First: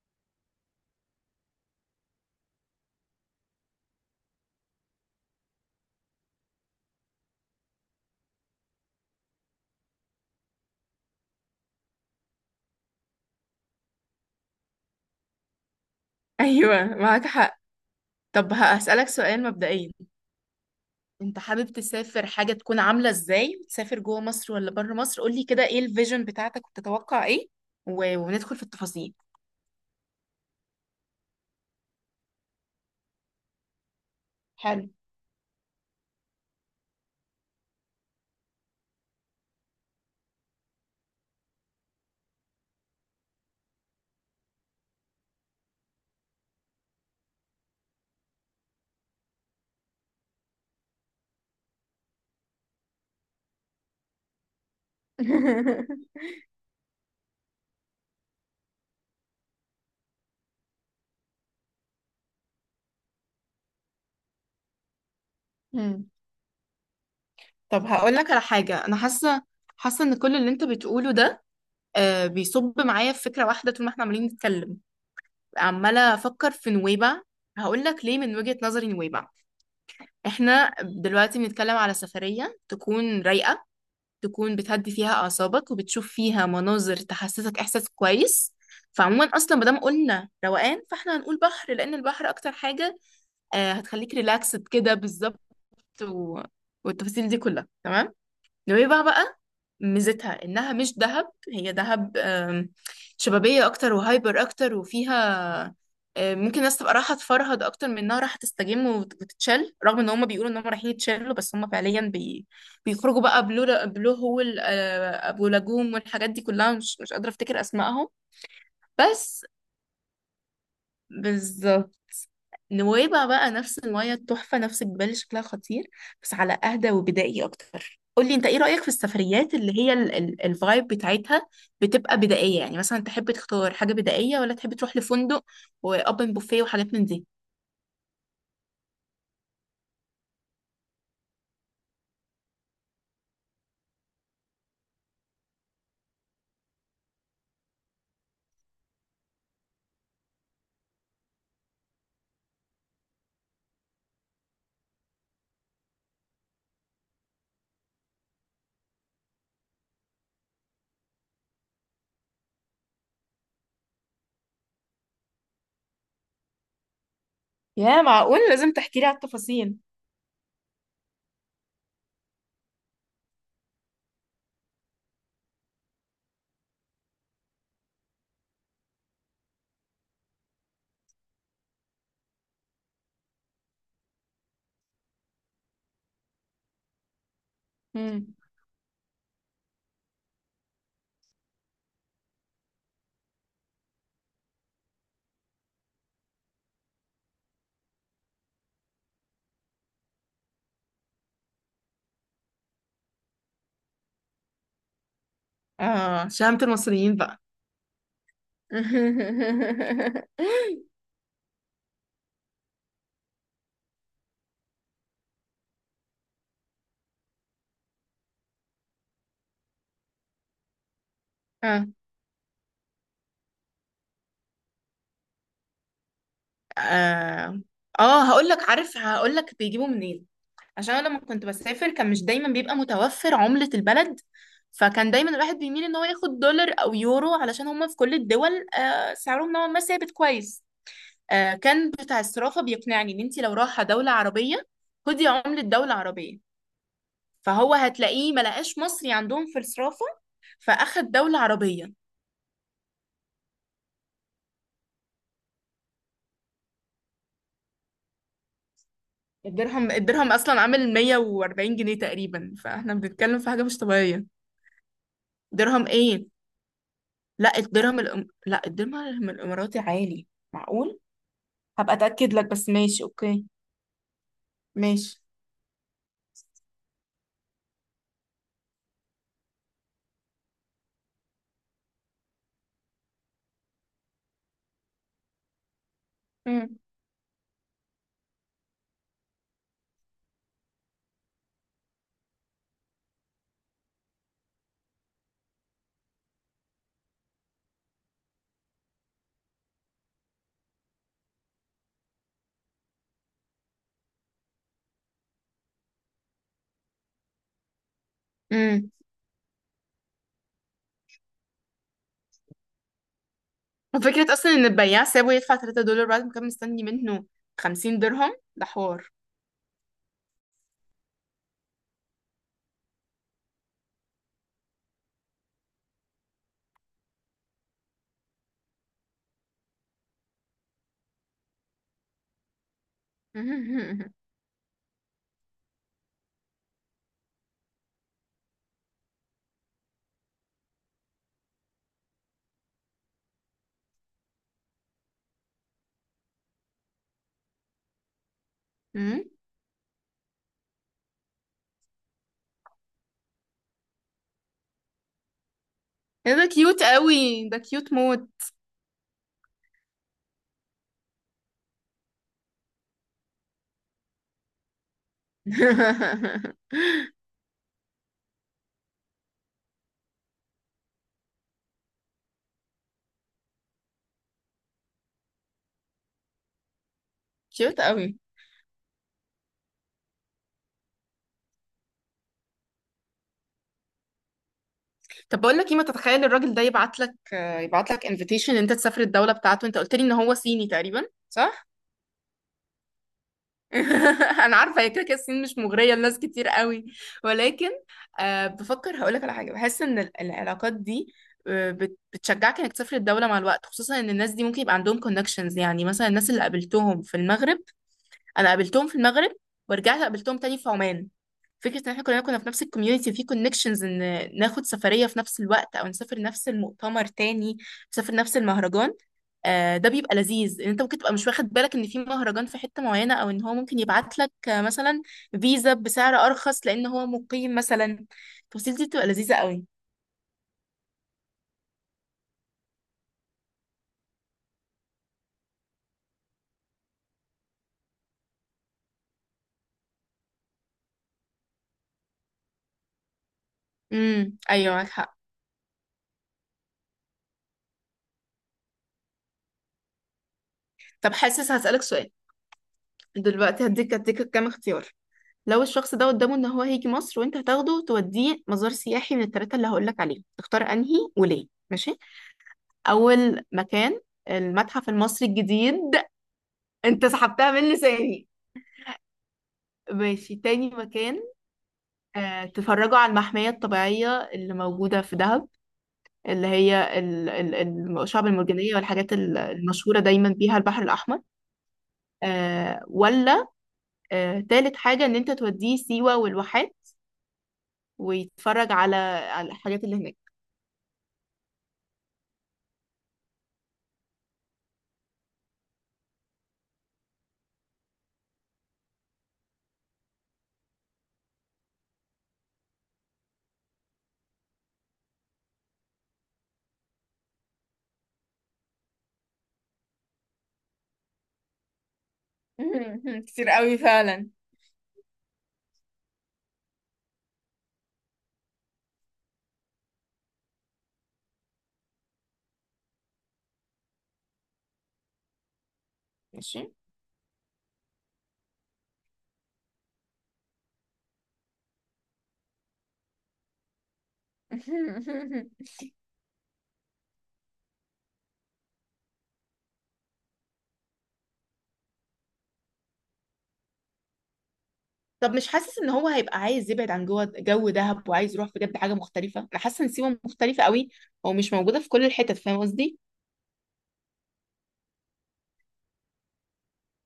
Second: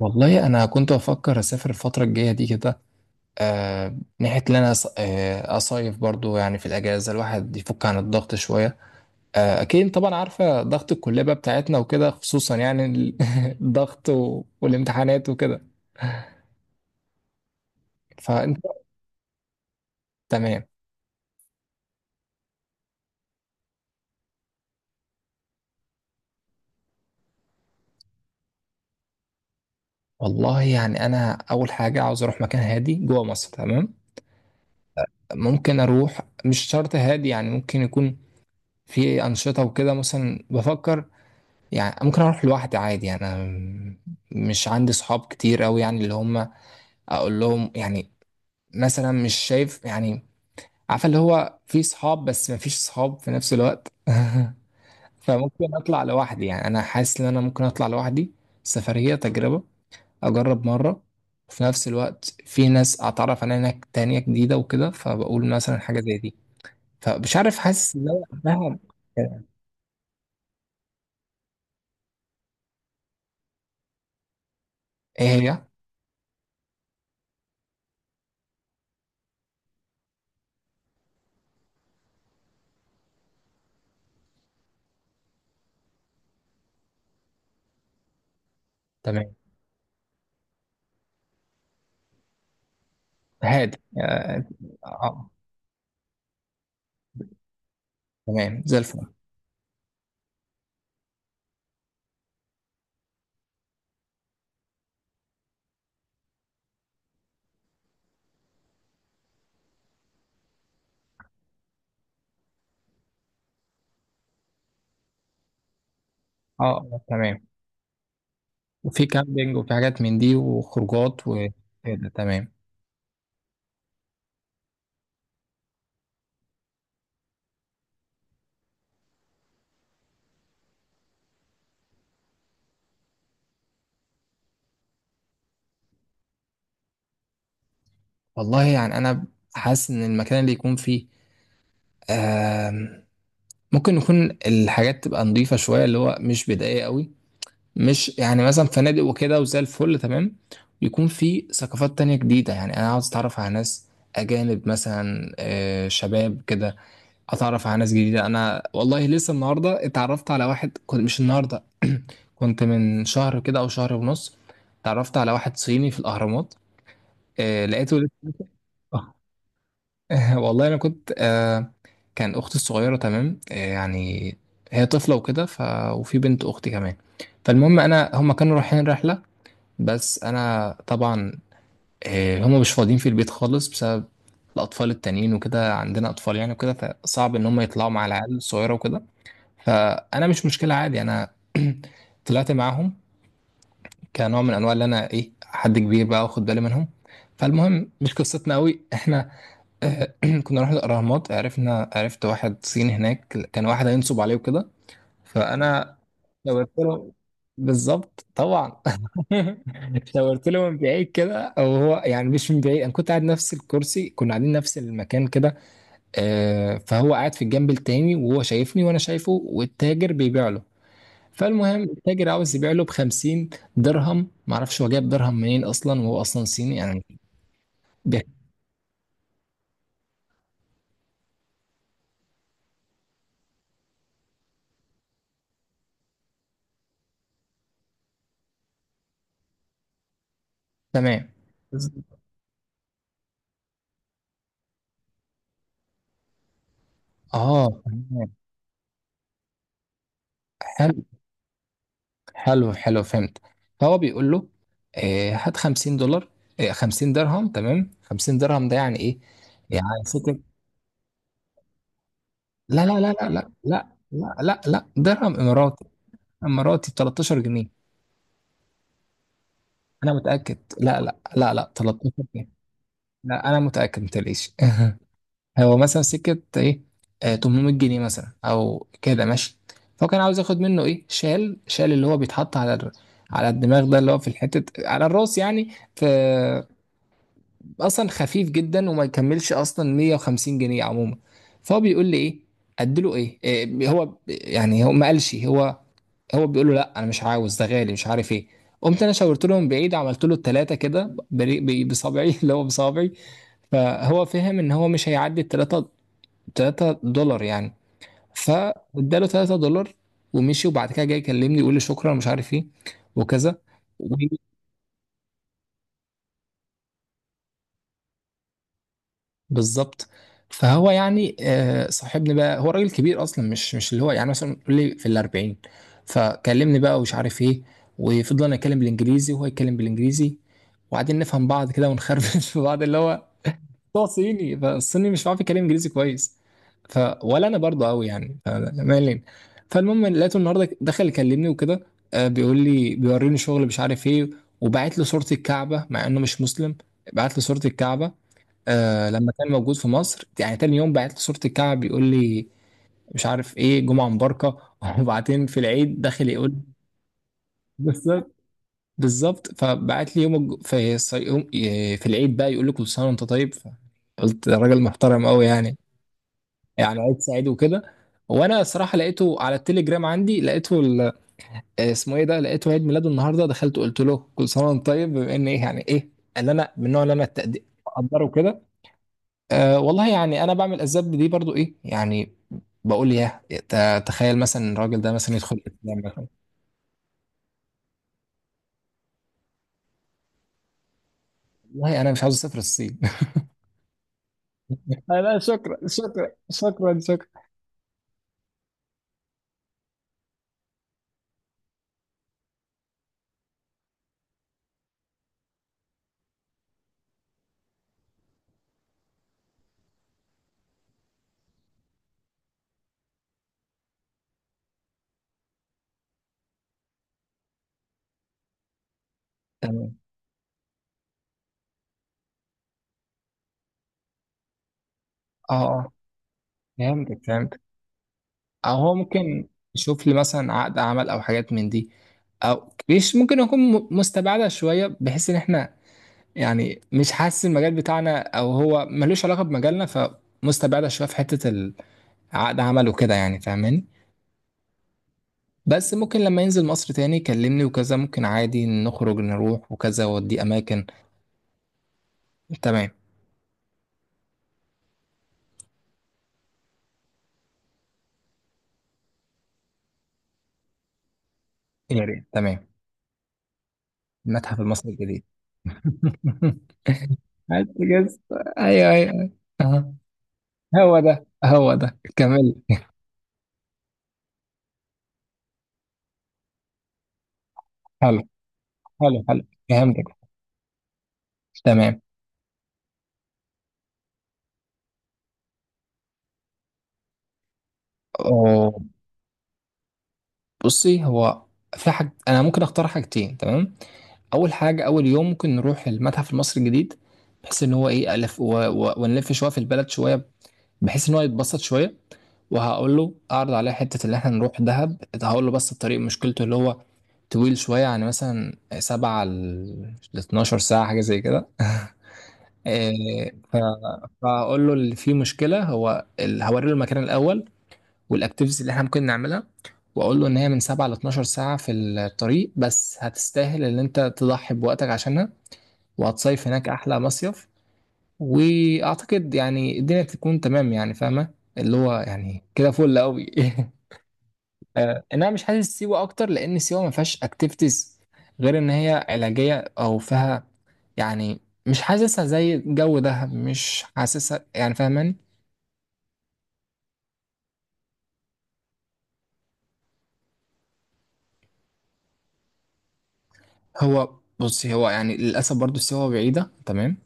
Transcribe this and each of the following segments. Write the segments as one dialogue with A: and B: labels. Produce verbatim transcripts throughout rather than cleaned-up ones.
A: والله انا كنت بفكر اسافر الفتره الجايه دي كده. آه، ناحيه ان انا أص- آه، اصيف برضو، يعني في الاجازه الواحد يفك عن الضغط شويه. آه اكيد طبعا، عارفه ضغط الكليه بقى بتاعتنا وكده، خصوصا يعني ال- الضغط و- والامتحانات وكده.
B: ايوه معاك حق. طب
A: فانت.
B: هسألك سؤال مبدئيا.
A: تمام.
B: انت حابب تسافر حاجة تكون عاملة ازاي؟ تسافر جوه مصر ولا بره مصر؟ قولي كده ايه الفيجن بتاعتك وبتتوقع ايه، و... وندخل في التفاصيل.
A: والله يعني انا اول حاجه عاوز اروح مكان هادي جوه مصر، تمام.
B: حلو.
A: ممكن اروح مش شرط هادي، يعني ممكن يكون في انشطه وكده، مثلا بفكر. يعني ممكن اروح لوحدي عادي، يعني أنا مش عندي صحاب كتير قوي، يعني اللي هم اقول لهم يعني، مثلا مش شايف، يعني عارفه اللي هو في صحاب بس ما فيش صحاب في نفس الوقت. فممكن اطلع لوحدي، يعني انا حاسس ان انا ممكن اطلع لوحدي، سفريه تجربه، اجرب مره. وفي نفس الوقت في ناس اتعرف عليها هناك تانية جديدة وكده، فبقول مثلا حاجة
B: مم.
A: زي دي. فمش عارف،
B: طب
A: حاسس ان
B: هقول لك
A: انا
B: على
A: فاهم.
B: حاجة أنا حاسة. حاسة إن كل اللي أنت بتقوله ده آه بيصب معايا في فكرة واحدة طول ما إحنا عمالين نتكلم.
A: ايه هي.
B: عمالة أفكر في نويبع. هقول لك ليه من وجهة نظري نويبع. إحنا دلوقتي بنتكلم على سفرية تكون رايقة، تكون بتهدي فيها أعصابك وبتشوف فيها مناظر تحسسك إحساس كويس. فعموما
A: تمام،
B: أصلا مادام قلنا روقان فاحنا هنقول بحر، لأن البحر أكتر حاجة آه،
A: هادي.
B: هتخليك
A: آه.
B: ريلاكسد كده
A: آه،
B: بالظبط. و... والتفاصيل دي كلها تمام.
A: تمام زي
B: نويبع
A: الفل.
B: بقى ميزتها انها مش دهب. هي دهب آم، شبابية اكتر وهايبر اكتر، وفيها آم، ممكن الناس تبقى رايحة تفرهد اكتر من انها رايحة تستجم وت- وتتشل، رغم ان هم بيقولوا ان هم رايحين يتشلوا بس هم فعليا بي... بيخرجوا بقى بلو بلو هول، آه، ابو لاجوم والحاجات دي
A: اه.
B: كلها. مش
A: آه،
B: مش قادرة
A: تمام.
B: افتكر اسمائهم
A: وفي
B: بس.
A: كامبينج وفي حاجات من دي وخروجات
B: بالظبط.
A: وكده، تمام.
B: نويبع بقى نفس المية التحفة، نفس الجبال اللي شكلها خطير، بس على أهدى وبدائي أكتر. قولي أنت إيه رأيك في السفريات اللي هي ال- ال- الفايب بتاعتها بتبقى بدائية؟ يعني مثلا تحب تختار حاجة بدائية، ولا تحب تروح لفندق وأوبن بوفيه وحاجات من دي؟
A: والله يعني انا حاسس ان المكان اللي يكون فيه، آم، ممكن يكون الحاجات تبقى نظيفة شوية، اللي هو مش بدائية قوي، مش يعني مثلا فنادق وكده، وزي الفل تمام. يكون في ثقافات تانية جديدة، يعني انا عاوز اتعرف على ناس اجانب مثلا، آه، شباب كده. اتعرف على ناس جديدة. انا والله لسه النهاردة اتعرفت على واحد، كنت مش النهاردة، كنت من شهر كده او شهر ونص، اتعرفت على واحد صيني في الاهرامات. آه لقيته
B: يا معقول،
A: لسه.
B: لازم تحكي لي على التفاصيل.
A: والله انا كنت آه كان اختي الصغيره تمام، آه يعني هي طفله وكده، ف... وفي بنت اختي كمان. فالمهم انا هم كانوا رايحين رحله، بس انا طبعا، آه هم مش فاضيين في البيت خالص بسبب الاطفال التانيين وكده، عندنا اطفال يعني وكده، فصعب ان هم يطلعوا مع
B: مم.
A: العيال الصغيره وكده. فانا مش مشكله، عادي، انا طلعت معاهم، كنوع من انواع اللي انا ايه حد كبير بقى واخد بالي منهم. فالمهم مش قصتنا قوي احنا. آه، كنا رحنا الاهرامات، عرفنا عرفت واحد صيني هناك، كان واحد هينصب عليه وكده، فانا
B: آه، شهامة
A: شاورت له.
B: المصريين بقى.
A: بالظبط طبعا. شاورت له من بعيد كده، او هو يعني مش من بعيد، انا كنت قاعد نفس الكرسي، كنا قاعدين نفس المكان كده. آه، فهو قاعد في الجنب التاني، وهو شايفني وانا شايفه، والتاجر بيبيع له. فالمهم
B: اه،
A: التاجر عاوز يبيع له ب خمسين درهم، معرفش هو جايب درهم منين اصلا، وهو اصلا صيني يعني.
B: اه. آه
A: بيع-
B: هقول لك، عارف هقول لك بيجيبوا منين. عشان أنا لما كنت بسافر كان مش دايما بيبقى متوفر عملة البلد، فكان دايما الواحد بيميل ان هو ياخد دولار او يورو علشان هما في كل الدول آه، سعرهم نوعا ما ثابت كويس.
A: تمام.
B: آه، كان بتاع الصرافة بيقنعني ان انت لو رايحة دولة عربية خدي عملة دولة عربية،
A: اه،
B: فهو
A: تمام.
B: هتلاقيه ما لقاش مصري عندهم في الصرافة
A: حلو
B: فاخد دولة عربية.
A: حلو حلو، فهمت. فهو بيقول له، آه، هات خمسين دولار، آه، خمسين درهم، تمام. خمسين درهم ده يعني ايه؟ يعني
B: الدرهم الدرهم
A: ستة.
B: اصلا عامل مية وأربعين جنيه تقريبا،
A: لا لا
B: فاحنا
A: لا لا
B: بنتكلم في
A: لا
B: حاجة مش
A: لا
B: طبيعية.
A: لا لا لا، درهم اماراتي.
B: درهم ايه؟
A: اماراتي ب 13
B: لا
A: جنيه
B: الدرهم الأم... لا الدرهم الاماراتي
A: انا
B: عالي.
A: متأكد،
B: معقول؟
A: لا لا لا لا،
B: هبقى
A: 13
B: اتاكد لك،
A: جنيه
B: بس ماشي اوكي.
A: لا انا متأكد ما تقلقيش.
B: ماشي.
A: هو مثلا سكة ايه، آه تمن ميت جنيه مثلا او كده، ماشي. فهو كان عاوز ياخد منه ايه، شال، شال اللي هو بيتحط على ال... على الدماغ ده، اللي هو في الحتة على الراس يعني. ف
B: امم.
A: اصلا خفيف جدا وما يكملش اصلا مية وخمسين جنيه عموما. فهو بيقول لي ايه، اديله ايه؟ آه هو يعني، هو ما قالش، هو هو بيقول له لا انا مش عاوز ده غالي، مش عارف ايه. قمت انا شاورت له من بعيد، عملت له التلاتة كده بري- ب- بصابعي، اللي هو بصابعي. فهو فهم ان هو مش هيعدي التلاتة، ثلاثة دولار يعني.
B: امم.
A: فاداله ثلاثة دولار ومشي. وبعد كده جاي يكلمني يقول لي شكرا، مش عارف ايه وكذا. و-
B: وفكرة أصلا إن البياع سابه يدفع ثلاثة دولار بعد ما كان مستني منه خمسين درهم، ده حوار.
A: بالظبط. فهو يعني، آه، صاحبني بقى. هو راجل كبير اصلا، مش مش اللي هو يعني مثلا، يقول لي في الاربعين. فكلمني بقى ومش عارف ايه، وفضلنا نتكلم بالانجليزي، وهو يتكلم بالانجليزي، وبعدين نفهم بعض كده، ونخربش في بعض، اللي هو، هو
B: امم.
A: صيني، فالصيني مش عارف يتكلم انجليزي كويس. ف ولا انا برضه قوي يعني، فمالين. فالمهم لقيته النهارده دخل يكلمني وكده. آه، بيقول لي بيوريني شغل، مش عارف ايه. وبعت له صورة الكعبة مع انه مش مسلم، بعت له صورة الكعبة. آه لما كان موجود في مصر يعني، تاني يوم بعت له صورة الكعبة بيقول لي مش عارف ايه، جمعة مباركة. وبعدين في العيد داخل
B: إيه ده،
A: يقول.
B: كيوت قوي، ده كيوت موت.
A: بالظبط، بالظبط. فبعت لي يوم الج- في الص- يوم- في العيد بقى يقول لي كل سنة وانت طيب. قلت ده راجل محترم قوي يعني، يعني عيد سعيد وكده. وانا صراحه لقيته على التليجرام عندي، لقيته ال- آه، اسمه ايه ده، لقيته عيد ميلاده النهارده، دخلت قلت له كل سنه وانت طيب، بما ان ايه يعني، ايه اللي انا، من النوع اللي انا التقدير
B: كيوت قوي.
A: اقدره كده. أه والله يعني انا بعمل اسباب دي برضو، ايه يعني، بقول يا ت- تخيل مثلا الراجل ده مثلا
B: طب
A: يدخل
B: بقول لك ايه، ما
A: الاسلام
B: تتخيل
A: مثلا.
B: الراجل ده يبعت لك، يبعت لك انفيتيشن ان انت تسافر الدولة بتاعته. انت قلت لي ان هو صيني تقريبا، صح؟
A: والله انا مش عاوز اسافر الصين.
B: انا عارفه، هي كده كده
A: لا لا،
B: الصين مش
A: شكرا
B: مغريه لناس
A: شكرا
B: كتير قوي.
A: شكرا شكرا.
B: ولكن آه بفكر هقولك على حاجه. بحس ان ال- العلاقات دي، آه، بت- بتشجعك انك تسافر الدوله مع الوقت، خصوصا ان الناس دي ممكن يبقى عندهم كونكشنز. يعني مثلا الناس اللي قابلتهم في المغرب، انا قابلتهم في المغرب ورجعت قابلتهم تاني في عمان. فكرة ان احنا كلنا كنا في نفس الكوميونتي في كونكشنز، ان ناخد سفرية في نفس الوقت او نسافر نفس المؤتمر تاني، نسافر نفس المهرجان، آه، ده
A: تمام.
B: بيبقى لذيذ. ان انت ممكن تبقى مش واخد بالك ان في مهرجان في حتة معينة، او ان هو ممكن يبعت لك آه، مثلا
A: اه
B: فيزا
A: اه،
B: بسعر ارخص لان هو
A: فهمتك،
B: مقيم
A: فهمت.
B: مثلا. التفاصيل
A: او
B: دي
A: هو
B: بتبقى لذيذة
A: ممكن
B: قوي.
A: يشوف لي مثلا عقد عمل او حاجات من دي، او مش ممكن، يكون م- مستبعده شويه، بحيث ان احنا، يعني مش حاسس المجال بتاعنا، او هو ملوش علاقه بمجالنا، فمستبعده شويه في حته ال- عقد عمل وكده، يعني فاهماني.
B: امم. ايوه معاك حق.
A: بس ممكن لما ينزل مصر تاني يكلمني وكذا، ممكن عادي نخرج نروح وكذا، ودي اماكن.
B: طب حاسس هسألك سؤال.
A: تمام.
B: دلوقتي هديك هديك كام اختيار. لو الشخص ده قدامه ان هو هيجي مصر وانت هتاخده توديه مزار سياحي، من الثلاثة اللي هقولك عليهم تختار انهي وليه؟ ماشي.
A: يا ريت، تمام.
B: اول مكان،
A: المتحف
B: المتحف
A: المصري الجديد.
B: المصري الجديد. انت سحبتها
A: بس
B: من
A: كده.
B: لساني.
A: ايوه ايوه. أها.
B: ماشي، تاني
A: هو
B: مكان،
A: ده، هو ده،
B: آه،
A: كمل.
B: تتفرجوا على المحمية الطبيعية اللي موجودة في دهب، اللي هي ال- ال- ال- الشعب المرجانية والحاجات
A: حلو
B: ال-
A: حلو،
B: المشهورة
A: فهمتك،
B: دايما بيها البحر الأحمر.
A: تمام.
B: آه، ولا آه، تالت حاجة، إن أنت توديه سيوة والواحات ويتفرج
A: أو-
B: على على الحاجات اللي هناك.
A: بصي هو، في حاج انا ممكن اختار حاجتين، تمام. اول حاجه، اول يوم ممكن نروح المتحف المصري الجديد، بحيث ان هو ايه الف، و... و... ونلف شويه في البلد شويه، بحيث ان هو يتبسط شويه. وهقول له اعرض عليه حته اللي احنا نروح دهب، هقول له بس الطريق مشكلته اللي هو طويل شويه، يعني مثلا سبع ل اثنا عشر ساعه حاجه زي كده. إيه،
B: كتير
A: ف-
B: قوي فعلا.
A: فهقول له اللي فيه مشكله هو ال- هوري له المكان الاول والاكتيفيتيز اللي احنا ممكن نعملها، واقول له ان هي من سبعة ل اثنا عشر ساعه في الطريق، بس هتستاهل ان انت تضحي بوقتك عشانها، وهتصيف
B: ماشي.
A: هناك احلى مصيف. واعتقد يعني الدنيا تكون تمام، يعني فاهمه، اللي هو يعني كده فل قوي. آه، إن انا مش حاسس سيوه اكتر، لان سيوه ما فيهاش اكتيفيتيز غير ان هي علاجيه او فيها يعني، مش حاسسها زي جو دهب، مش حاسسها، يعني فاهماني.
B: طب مش حاسس ان هو هيبقى عايز يبعد عن جوه جو دهب، وعايز يروح بجد حاجه مختلفه؟ انا حاسه ان سيوه مختلفه قوي ومش موجوده في كل الحتت، فاهم قصدي؟
A: هو بصي هو، يعني للاسف برضو سيوه بعيده، تمام.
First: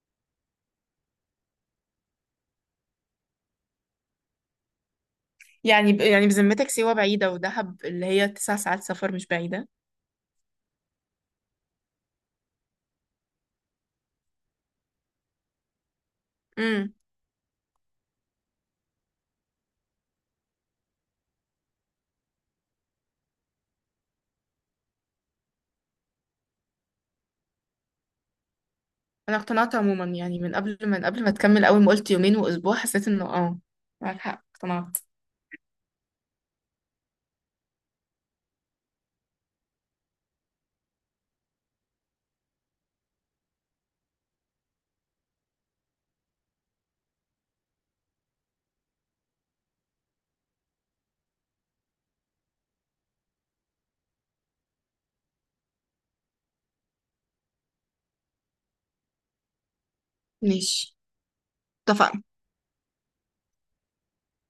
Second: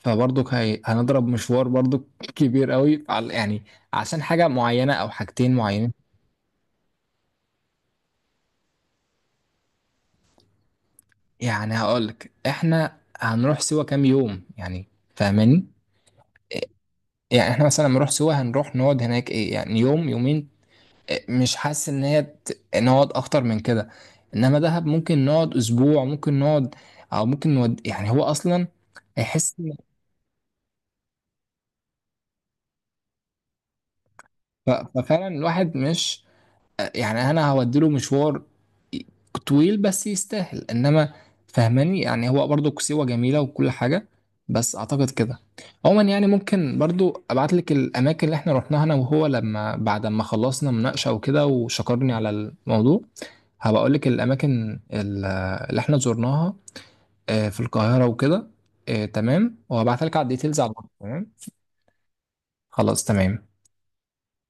A: فبرضك هي... هنضرب مشوار برضك كبير قوي على، يعني عشان حاجة معينة أو حاجتين معينين.
B: يعني ب... يعني بذمتك سيوه بعيده، ودهب اللي هي تسع ساعات سفر مش بعيده؟
A: يعني هقولك، إحنا هنروح سوا كام يوم يعني، فاهماني؟
B: امم.
A: يعني إحنا مثلا لما نروح سوا هنروح نقعد هناك، إيه يعني يوم، يومين. إيه، مش حاسس إن هي ت- نقعد أكتر من كده. إنما دهب ممكن نقعد أسبوع، ممكن نقعد أو ممكن نود. يعني هو أصلا
B: انا
A: هيحس
B: اقتنعت
A: إن-
B: عموما يعني، من قبل ما من قبل ما تكمل، اول ما قلت يومين واسبوع حسيت انه اه معاك حق،
A: ف-
B: اقتنعت.
A: ففعلا الواحد مش، يعني انا هوديله مشوار طويل بس يستاهل، انما فهماني يعني. هو برضو كسيوة جميلة وكل حاجة، بس اعتقد كده عموما. يعني ممكن برضو ابعت لك الاماكن اللي احنا رحناها انا وهو، لما بعد ما خلصنا مناقشة وكده وشكرني على الموضوع، هبقى اقول لك الاماكن ال- اللي احنا زرناها، آه، في القاهرة وكده. آه، تمام، وهبعتها لك على الديتيلز على الواتس،
B: ماشي،
A: تمام.
B: اتفقنا.
A: خلاص تمام.